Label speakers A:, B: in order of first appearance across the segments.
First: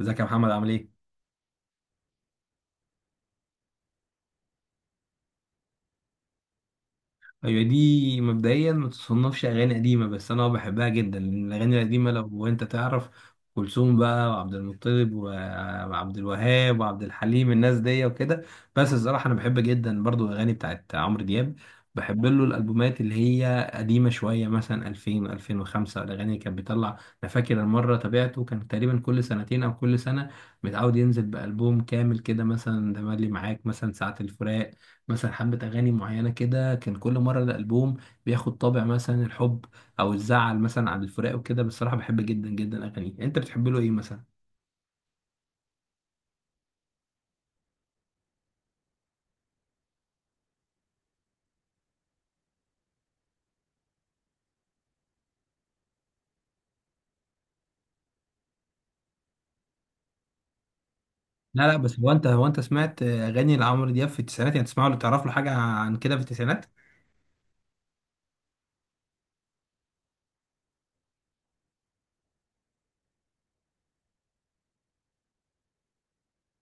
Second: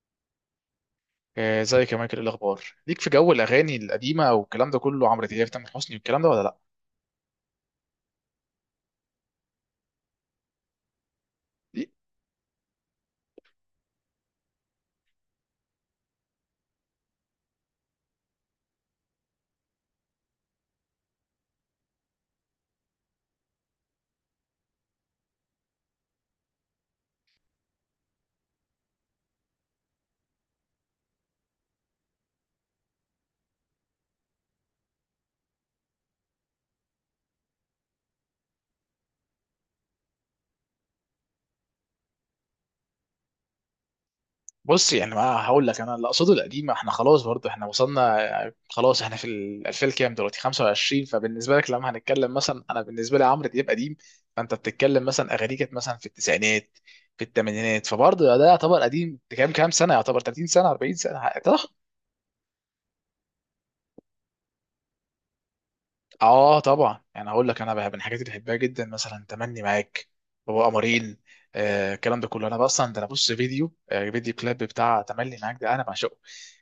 A: ازيك يا محمد عامل ايه؟
B: ازيك يا مايكل؟ إيه الاخبار ليك في جو الاغاني القديمه والكلام ده كله، عمرو دياب، تامر حسني والكلام ده، ولا لا
A: ايوه، دي مبدئيا ما تصنفش اغاني قديمه بس انا بحبها جدا لان الاغاني
B: ليك؟
A: القديمه لو انت تعرف كلثوم بقى وعبد المطلب وعبد الوهاب وعبد الحليم الناس دي وكده. بس الصراحه انا بحب جدا برضو الاغاني بتاعت عمرو دياب. بحب له الالبومات اللي هي قديمه شويه مثلا 2000، 2005 الاغاني اللي كان بيطلع. انا فاكر المره تابعته كان تقريبا كل سنتين او كل سنه، متعود ينزل بالبوم كامل كده، مثلا تملي معاك، مثلا ساعه الفراق، مثلا حبة أغاني معينة كده. كان كل مرة الألبوم بياخد طابع مثلا الحب أو الزعل مثلا على الفراق وكده. بصراحة بحب جدا جدا أغانيه. أنت بتحب له إيه مثلا؟
B: بص، يعني ما هقول لك، انا اللي اقصده القديمه، احنا خلاص برضه احنا وصلنا. خلاص احنا في ال 2000 كام دلوقتي؟ 25. فبالنسبه لك لما هنتكلم مثلا، انا بالنسبه لي عمرو دياب قديم. فانت بتتكلم مثلا اغانيه كانت مثلا في التسعينات، في الثمانينات، فبرضه ده يعتبر قديم. كام كام سنه؟ يعتبر 30 سنه، 40 سنه.
A: لا لا، بس هو أنت سمعت أغاني لعمرو دياب في التسعينات؟ يعني تسمعه ولا تعرف له حاجة عن كده في
B: اه
A: التسعينات؟
B: طبعا. يعني هقول لك، انا بقى من الحاجات اللي بحبها جدا مثلا تمني معاك، هو قمرين، آه الكلام ده كله. انا بقى اصلا، ده انا بص فيديو فيديو كليب بتاع تملي معاك ده، انا بعشقه.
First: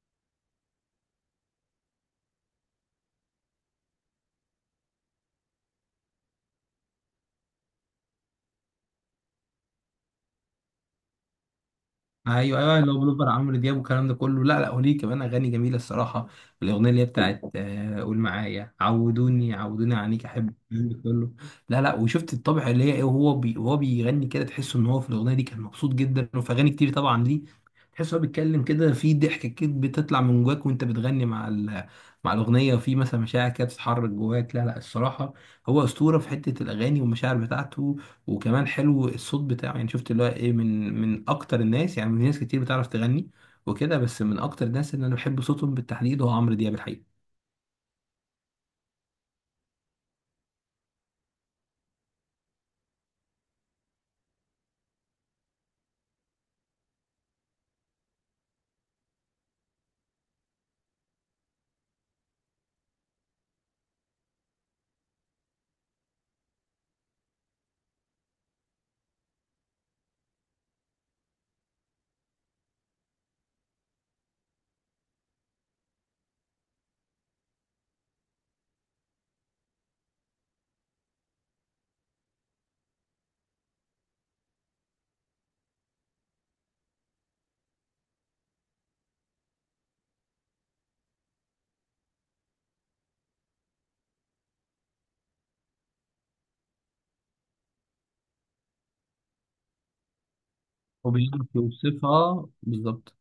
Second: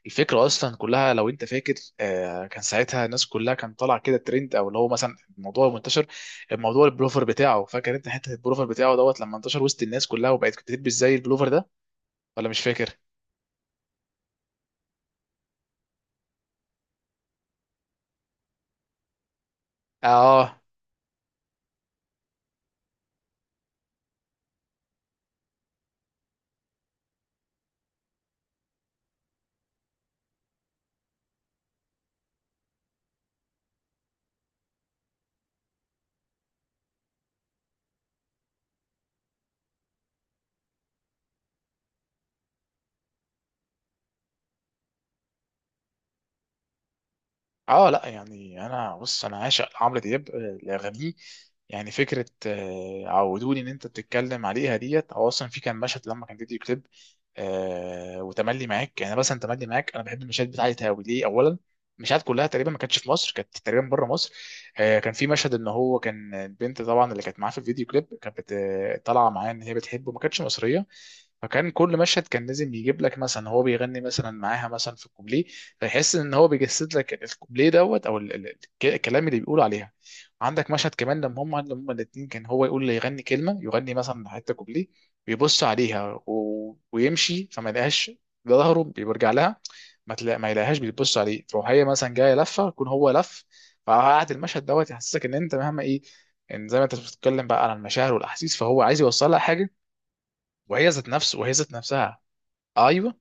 B: الفكره اصلا كلها لو انت فاكر، آه كان ساعتها الناس كلها، كان طالع كده ترند، او اللي هو مثلا الموضوع منتشر، الموضوع البلوفر بتاعه. فاكر انت حته البلوفر بتاعه دوت لما انتشر وسط الناس كلها وبقت بتلبس زي البلوفر ده ولا
A: ايوه
B: مش
A: ايوه،
B: فاكر؟
A: اللي هو بلوفر عمرو دياب والكلام ده كله. لا لا، وليه كمان اغاني جميله الصراحه. الاغنيه اللي هي بتاعت قول معايا، عودوني، عنيك احب،
B: اه.
A: الكلام ده كله. لا لا، وشفت الطبع اللي هي ايه، وهو بي وهو بيغني كده تحس ان هو في الاغنيه دي كان مبسوط جدا. وفي اغاني كتير طبعا ليه تحس هو بيتكلم كده في ضحك كده بتطلع من جواك وانت بتغني مع مع الاغنيه. وفي مثلا مشاعر كده بتتحرك جواك. لا لا، الصراحه هو اسطوره في حته الاغاني والمشاعر بتاعته. وكمان حلو الصوت بتاعه، يعني شفت اللي هو ايه، من اكتر الناس. يعني في ناس كتير بتعرف تغني وكده، بس من اكتر الناس اللي انا بحب صوتهم بالتحديد هو عمرو دياب الحقيقة.
B: اه لا يعني انا بص، انا عاشق لعمرو دياب، لاغانيه. يعني فكره عودوني ان انت بتتكلم عليها ديت، او اصلا في كان مشهد لما كان فيديو كليب، آه وتملي معاك. يعني مثلا تملي معاك انا بحب المشاهد بتاعتها قوي. ليه؟ اولا المشاهد كلها تقريبا ما كانتش في مصر، كانت تقريبا بره مصر. آه كان في مشهد ان هو كان البنت طبعا اللي كانت معاه في الفيديو كليب كانت طالعه معاه، ان هي بتحبه، ما كانتش مصريه. فكان كل مشهد كان لازم يجيب لك مثلا هو بيغني مثلا معاها مثلا في الكوبليه، تحس ان هو بيجسد لك الكوبليه دوت، او الكلام اللي بيقول عليها. عندك مشهد كمان لما هم الاثنين، كان هو يقول لي يغني كلمه، يغني مثلا حته كوبليه، بيبص عليها ويمشي فما يلاقيهاش، ظهره بيرجع لها، ما يلاقيهاش، بتبص عليه، تروح هي مثلا جايه لفه يكون هو لف. فقعد المشهد دوت يحسسك ان انت مهما ايه، ان زي ما انت بتتكلم بقى عن المشاعر والاحاسيس، فهو عايز يوصل لها حاجه، وهي ذات
A: هو
B: نفسه
A: بيعرف
B: وهي ذات نفسها
A: يوصفها بالظبط،
B: ايوه.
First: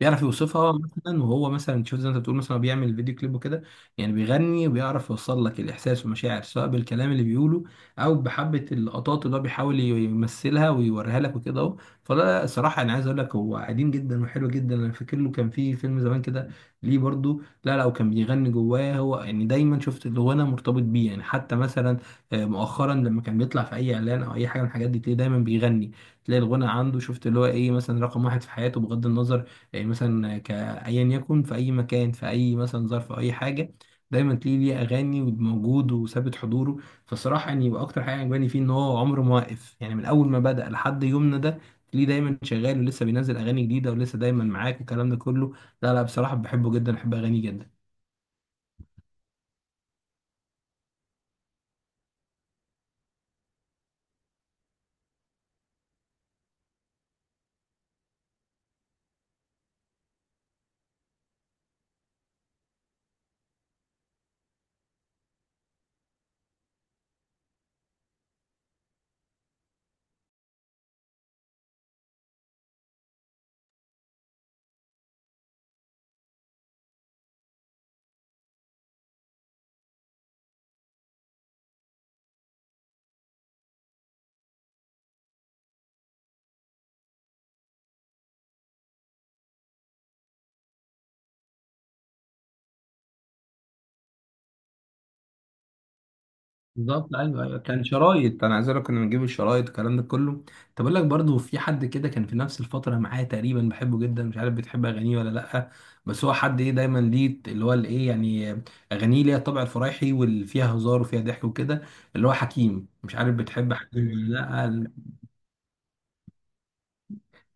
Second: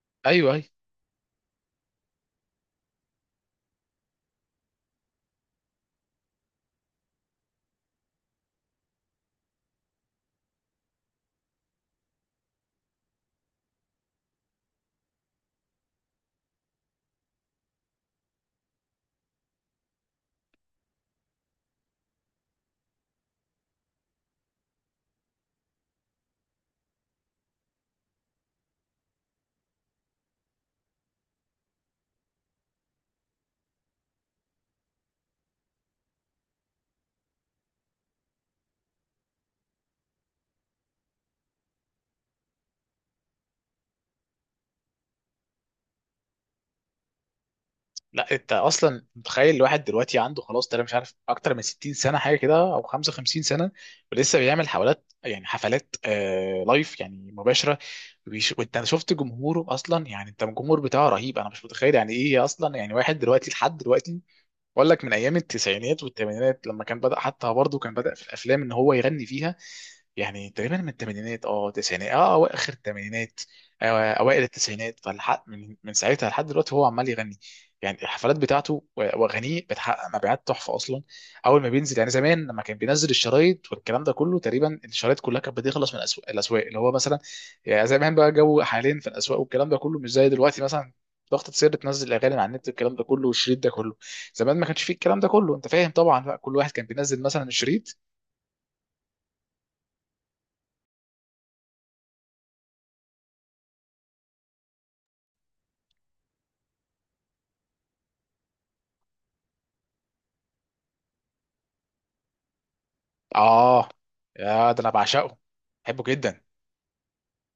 A: بيعرف
B: ايوه أيوه.
A: يوصفها مثلا. وهو مثلا شوف زي ما انت بتقول مثلا هو بيعمل فيديو كليب وكده، يعني بيغني وبيعرف يوصل لك الاحساس والمشاعر، سواء بالكلام اللي بيقوله او بحبه اللقطات اللي هو بيحاول يمثلها ويوريها لك وكده اهو. فده الصراحه انا عايز اقول لك هو قديم جدا وحلو جدا. انا فاكر له كان في فيلم زمان كده ليه برضو. لا لا، وكان بيغني جواه هو، يعني دايما شفت الغنى مرتبط بيه. يعني حتى مثلا مؤخرا لما كان بيطلع في اي اعلان او اي حاجه من الحاجات دي تلاقيه دايما بيغني، تلاقي الغنى عنده، شفت اللي هو ايه، مثلا رقم واحد في حياته بغض النظر. يعني مثلا ك ايا يكن في اي مكان، في اي مثلا ظرف أو اي حاجه، دايما تلاقيه ليه اغاني وموجود وثابت حضوره. فالصراحه يعني، واكتر حاجه عجباني فيه ان هو عمره ما واقف. يعني من اول ما بدأ لحد يومنا ده تلاقيه دايما شغال ولسه بينزل اغاني جديده ولسه دايما معاك والكلام ده كله. لا لا، بصراحه بحبه جدا، بحب اغانيه جدا.
B: لا انت اصلا متخيل الواحد دلوقتي عنده خلاص تقريبا، مش عارف، اكتر من 60 سنه حاجه كده، او 55 سنه، ولسه بيعمل حفلات. يعني حفلات آه لايف، يعني مباشره. وانت شفت جمهوره اصلا، يعني انت الجمهور بتاعه رهيب. انا مش متخيل يعني ايه اصلا، يعني واحد دلوقتي لحد دلوقتي. بقول لك، من ايام التسعينات والثمانينات لما كان بدأ، حتى برضه كان بدأ في الافلام ان هو يغني فيها. يعني تقريبا من الثمانينات، اه تسعينات، اه أو اخر الثمانينات، اوائل التسعينات. فالحق من ساعتها لحد دلوقتي هو عمال يغني. يعني الحفلات بتاعته واغانيه بتحقق مبيعات تحفه اصلا. اول ما بينزل، يعني زمان لما كان بينزل الشرايط والكلام ده كله، تقريبا الشرايط كلها كانت بتخلص من الاسواق، الاسواق اللي هو مثلا، يعني زمان بقى جو. حاليا في الاسواق والكلام ده كله مش زي دلوقتي، مثلا ضغطة سر تنزل اغاني على النت والكلام ده كله، والشريط ده كله. زمان ما كانش فيه الكلام ده كله، انت فاهم طبعا بقى. كل واحد كان
A: بالظبط
B: بينزل مثلا
A: ايوه ايوه، كان
B: الشريط.
A: شرايط. انا عايز اقول لك كنا بنجيب الشرايط الكلام ده كله. طب اقول لك برضه، في حد كده كان في نفس الفتره معايا تقريبا بحبه جدا، مش عارف بتحب اغانيه ولا لا. بس هو حد ايه، دايما ليه اللي هو الايه يعني اغانيه ليها الطابع الفرايحي واللي فيها هزار وفيها ضحك وكده، اللي هو حكيم. مش عارف بتحب
B: اه
A: حكيم ولا؟
B: يا ده انا
A: لا،
B: بعشقه. بحبه جدا.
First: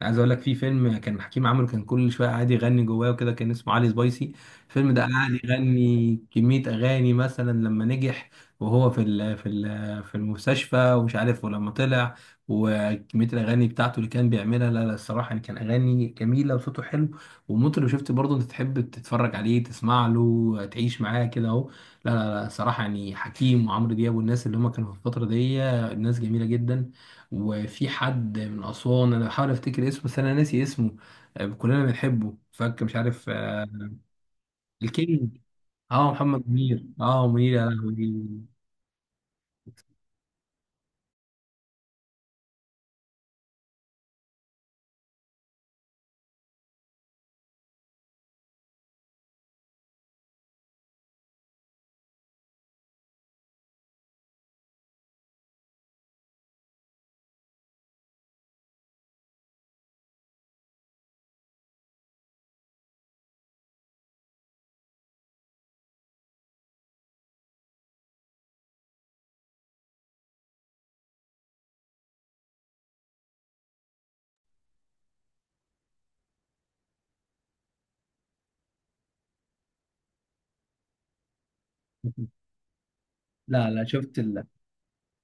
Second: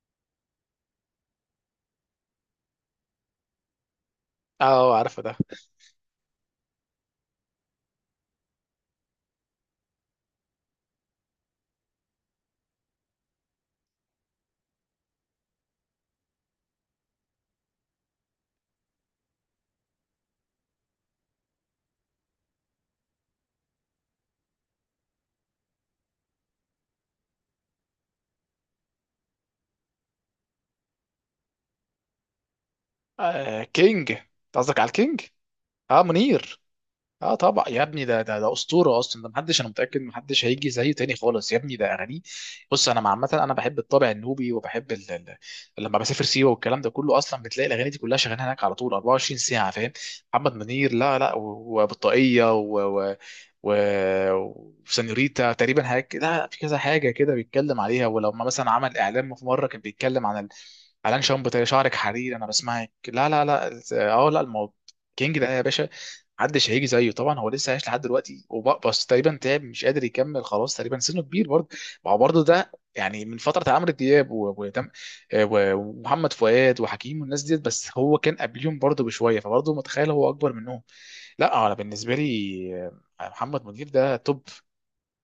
A: عايز اقول لك في فيلم كان حكيم عامله، كان كل شويه قاعد يغني جواه وكده، كان اسمه علي سبايسي. الفيلم
B: اه
A: ده
B: عارفه ده.
A: قاعد يغني كميه اغاني، مثلا لما نجح وهو في ال في ال في المستشفى ومش عارف، ولما طلع، وكميه الاغاني بتاعته اللي كان بيعملها. لا لا الصراحه، يعني كان اغاني جميله وصوته حلو ومطرب، شفت برضه انت تحب تتفرج عليه تسمع له تعيش معاه كده اهو. لا لا لا، صراحه يعني حكيم وعمرو دياب والناس اللي هم كانوا في الفتره دي ناس جميله جدا. وفي حد من أسوان أنا بحاول أفتكر اسمه بس أنا ناسي اسمه، كلنا بنحبه، فك مش عارف،
B: آه كينج، انت قصدك على الكينج؟
A: الكينج.
B: اه
A: اه محمد
B: منير.
A: منير، اه
B: اه
A: منير، يا
B: طبعا يا ابني، ده ده
A: لهوي.
B: ده اسطوره اصلا. ده محدش، انا متاكد محدش هيجي زيه تاني خالص يا ابني. ده اغانيه. بص انا عامه انا بحب الطابع النوبي، وبحب لما بسافر سيوه والكلام ده كله، اصلا بتلاقي الاغاني دي كلها شغاله هناك على طول 24 ساعه، فاهم؟ محمد منير، لا لا، وبطاقيه و... وسانيوريتا تقريبا حاجه، لا في كذا حاجه كده بيتكلم عليها. ولو ما مثلا عمل اعلان، في مره كان بيتكلم عن اعلان شامبو، تاني شعرك حرير، انا بسمعك. لا لا لا. اه لا الموضوع. كينج ده يا باشا. محدش هيجي زيه طبعا. هو لسه عايش لحد دلوقتي، بس تقريبا تعب، مش قادر يكمل خلاص، تقريبا سنه كبير برضه. ما هو برضه ده يعني من فتره عمرو دياب ومحمد فؤاد وحكيم والناس ديت، بس هو كان قبليهم برضه بشويه، فبرضه متخيل هو اكبر منهم. لا انا بالنسبه لي محمد
A: لا لا،
B: منير ده توب.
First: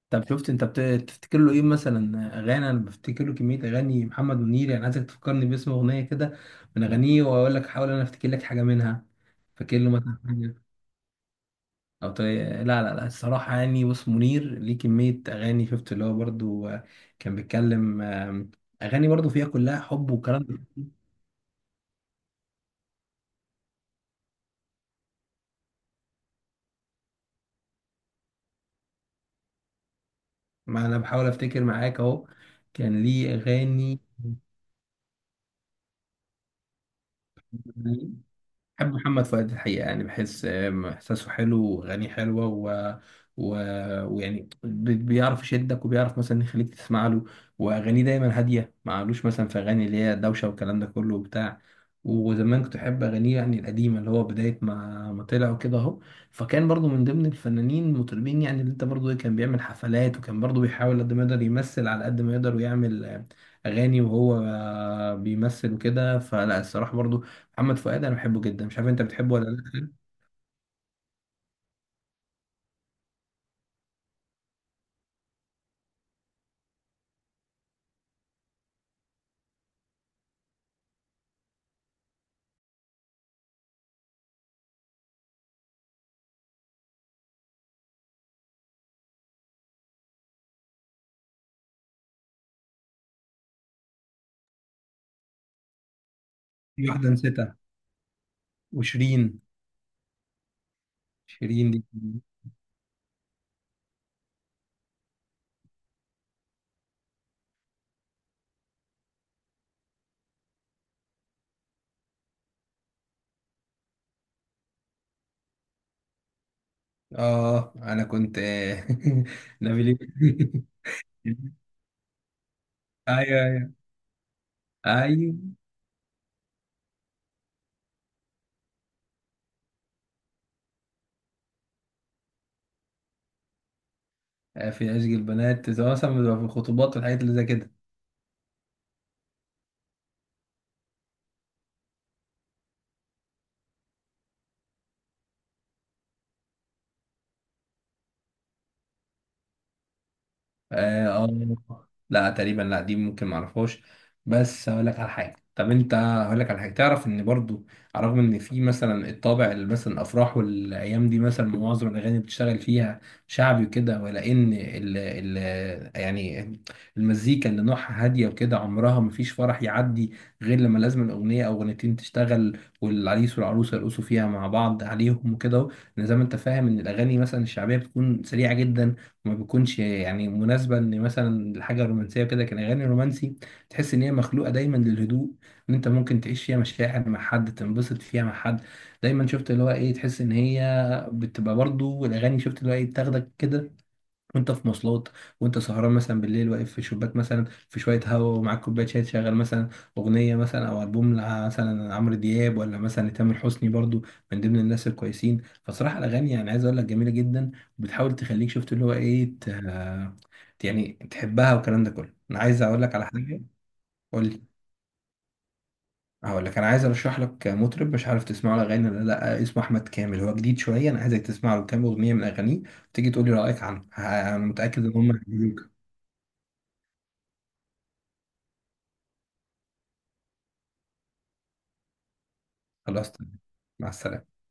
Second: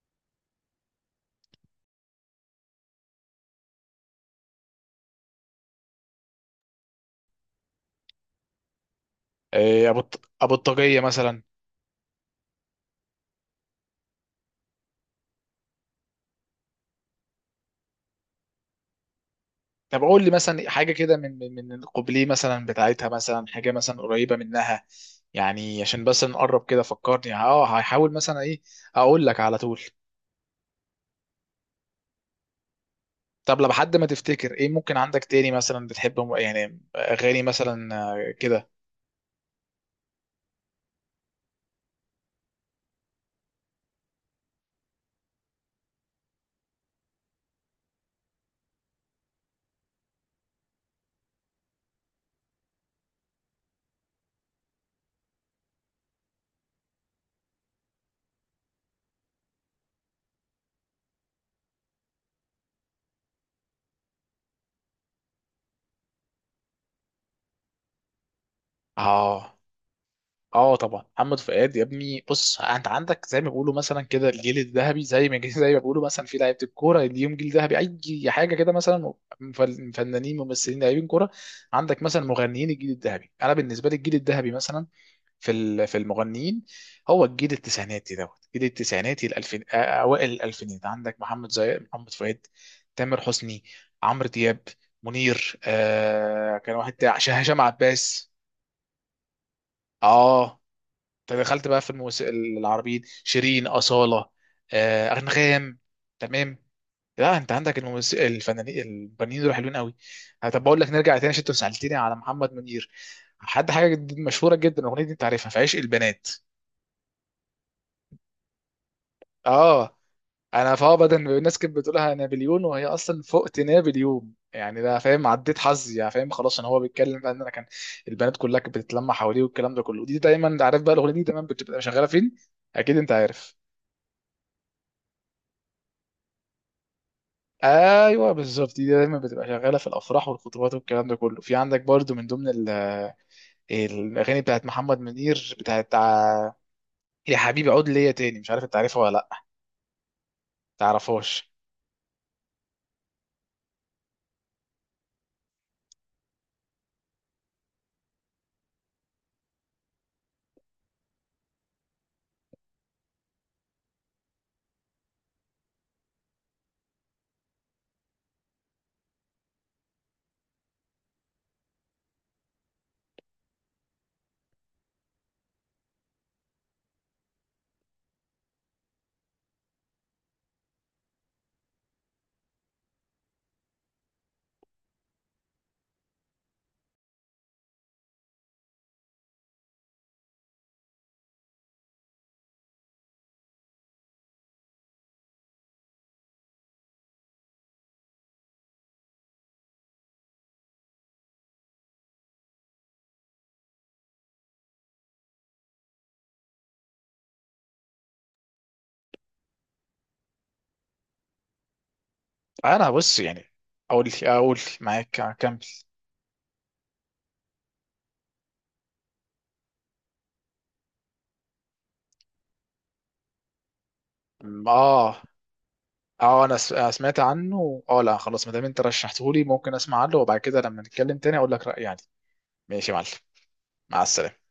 A: طب تفتكر له ايه مثلا اغاني؟ انا بفتكر له كميه اغاني محمد منير. يعني عايزك تفكرني باسم اغنيه كده من اغانيه واقول لك، حاول انا افتكر لك حاجه منها. فاكر له
B: ابو
A: مثلا؟
B: الطاقيه مثلا.
A: لا لا لا، الصراحة يعني بص، منير ليه كمية أغاني، شفت اللي هو برضو، كان بيتكلم، أغاني برضو فيها كلها
B: طب
A: حب
B: قول لي
A: وكلام.
B: مثلا
A: ده.
B: حاجه كده، من القبليه مثلا بتاعتها، مثلا حاجه مثلا قريبه منها، يعني عشان بس نقرب كده. فكرني، اه هحاول مثلا ايه، اقول لك على طول.
A: ما أنا بحاول أفتكر معاك أهو، كان ليه
B: طب لو حد،
A: أغاني.
B: ما تفتكر ايه ممكن عندك تاني مثلا بتحب يعني اغاني مثلا كده.
A: بحب محمد فؤاد الحقيقة، يعني بحس إحساسه حلو وأغانيه حلوة و... ويعني بيعرف يشدك وبيعرف مثلا يخليك تسمع له. وأغانيه دايما هادية، ما عملوش مثلا في أغاني اللي هي دوشة والكلام ده كله وبتاع. وزمان كنت أحب أغانيه، يعني القديمة اللي هو بداية ما طلع وكده أهو. فكان برضو من ضمن الفنانين المطربين، يعني اللي أنت برضو إيه، كان بيعمل حفلات وكان برضو بيحاول قد ما يقدر يمثل على قد ما يقدر ويعمل أغاني. وهو بيمثل وكده. فلا الصراحة، برضو محمد فؤاد انا بحبه جدا، مش عارف انت بتحبه ولا
B: اه.
A: لا.
B: اه طبعا محمد فؤاد يا ابني. بص انت عندك زي ما بيقولوا مثلا كده الجيل الذهبي، زي ما زي ما بيقولوا مثلا في لعيبه الكوره ليهم جيل ذهبي، اي حاجه كده مثلا. فنانين، ممثلين، لاعبين كوره، عندك مثلا مغنيين. الجيل الذهبي انا بالنسبه لي، الجيل الذهبي مثلا في في المغنيين، هو الجيل التسعيناتي دوت، الجيل التسعيناتي الالفين، اوائل الالفينات. عندك محمد، زي محمد فؤاد، تامر حسني، عمرو دياب، منير، آه كان
A: في
B: واحد
A: واحده نسيتها،
B: هشام عباس.
A: وشيرين.
B: اه.
A: شيرين
B: فدخلت
A: دي.
B: بقى في الموسيقى العربيين، شيرين، أصالة، أنغام. تمام. لا انت عندك الموسيقى الفنانين، الفنانين دول حلوين قوي. طب بقول لك نرجع تاني عشان انت سألتني على محمد منير، حد حاجه مشهوره جدا، الاغنيه دي انت عارفها، في عشق البنات.
A: اه انا كنت
B: اه
A: نبيل
B: انا فا، بدل ما الناس كانت بتقولها نابليون وهي اصلا
A: ايوه ايوه
B: فوقتنا باليوم، يعني ده فاهم،
A: ايوه،
B: عديت حظي يعني، فاهم، خلاص ان هو بيتكلم بقى ان انا كان البنات كلها كانت بتتلمع حواليه والكلام ده كله. دي دايما انت عارف بقى الاغنيه دي دايما بتبقى شغاله فين، اكيد انت عارف.
A: في عشق البنات سواء مثلا بتبقى في الخطوبات والحاجات اللي زي كده.
B: ايوه بالظبط، دي دايما بتبقى شغاله في الافراح والخطوبات والكلام ده كله. في عندك برضو من ضمن الاغاني بتاعت محمد منير، يا حبيبي عود ليا تاني، مش عارف انت عارفها ولا لا
A: اه. آه.
B: تعرفهاش.
A: لا تقريبا، لا دي ممكن معرفهاش. بس هقول لك على حاجه. طب انت هقول لك على حاجه، تعرف ان برضو على الرغم ان في مثلا الطابع اللي مثلا الافراح والايام دي مثلا معظم الاغاني بتشتغل فيها شعبي وكده، ولا ان ال يعني المزيكا اللي نوعها هاديه وكده، عمرها ما فيش فرح يعدي غير لما لازم الاغنيه او اغنيتين تشتغل والعريس والعروسه يرقصوا فيها مع بعض عليهم وكده أهو. لأن زي ما انت فاهم ان الاغاني مثلا الشعبيه بتكون سريعه جدا، ما بيكونش يعني مناسبة ان مثلا الحاجة الرومانسية كده. كان اغاني رومانسي تحس ان هي مخلوقة دايما للهدوء، ان انت ممكن تعيش فيها مشاعر مع حد، تنبسط فيها مع حد. دايما شفت اللي هو ايه، تحس ان هي بتبقى برضو الاغاني، شفت اللي هو ايه، بتاخدك كده وانت في مواصلات، وانت سهران مثلا بالليل واقف في شباك مثلا في شويه هوا ومعاك كوبايه شاي، تشغل مثلا اغنيه مثلا او البوم مثلا عمرو دياب ولا مثلا لتامر حسني برضو من ضمن الناس الكويسين. فصراحه الاغاني، يعني عايز اقول لك جميله جدا، وبتحاول تخليك شفت اللي هو ايه يعني تحبها والكلام ده كله. انا عايز اقول
B: انا
A: لك على
B: بص
A: حاجه.
B: يعني، اقول
A: قول لي.
B: اقول معاك، اكمل.
A: هقول لك، انا عايز ارشح لك مطرب مش عارف تسمعه الاغاني ولا لا، اسمه احمد كامل، هو جديد شويه. انا عايزك تسمع له كام اغنيه من اغانيه تيجي تقول لي رايك عنه. انا متاكد ان هم
B: اه.
A: هيعجبوك.
B: اه انا أنا سمعت عنه، اه لا خلاص ما دام انت رشحتهولي ممكن اسمع عنه، وبعد كده لما نتكلم تاني اقول لك رايي يعني. ماشي يا معلم.
A: خلاص تمام. مع
B: مع
A: السلامة.
B: السلامه.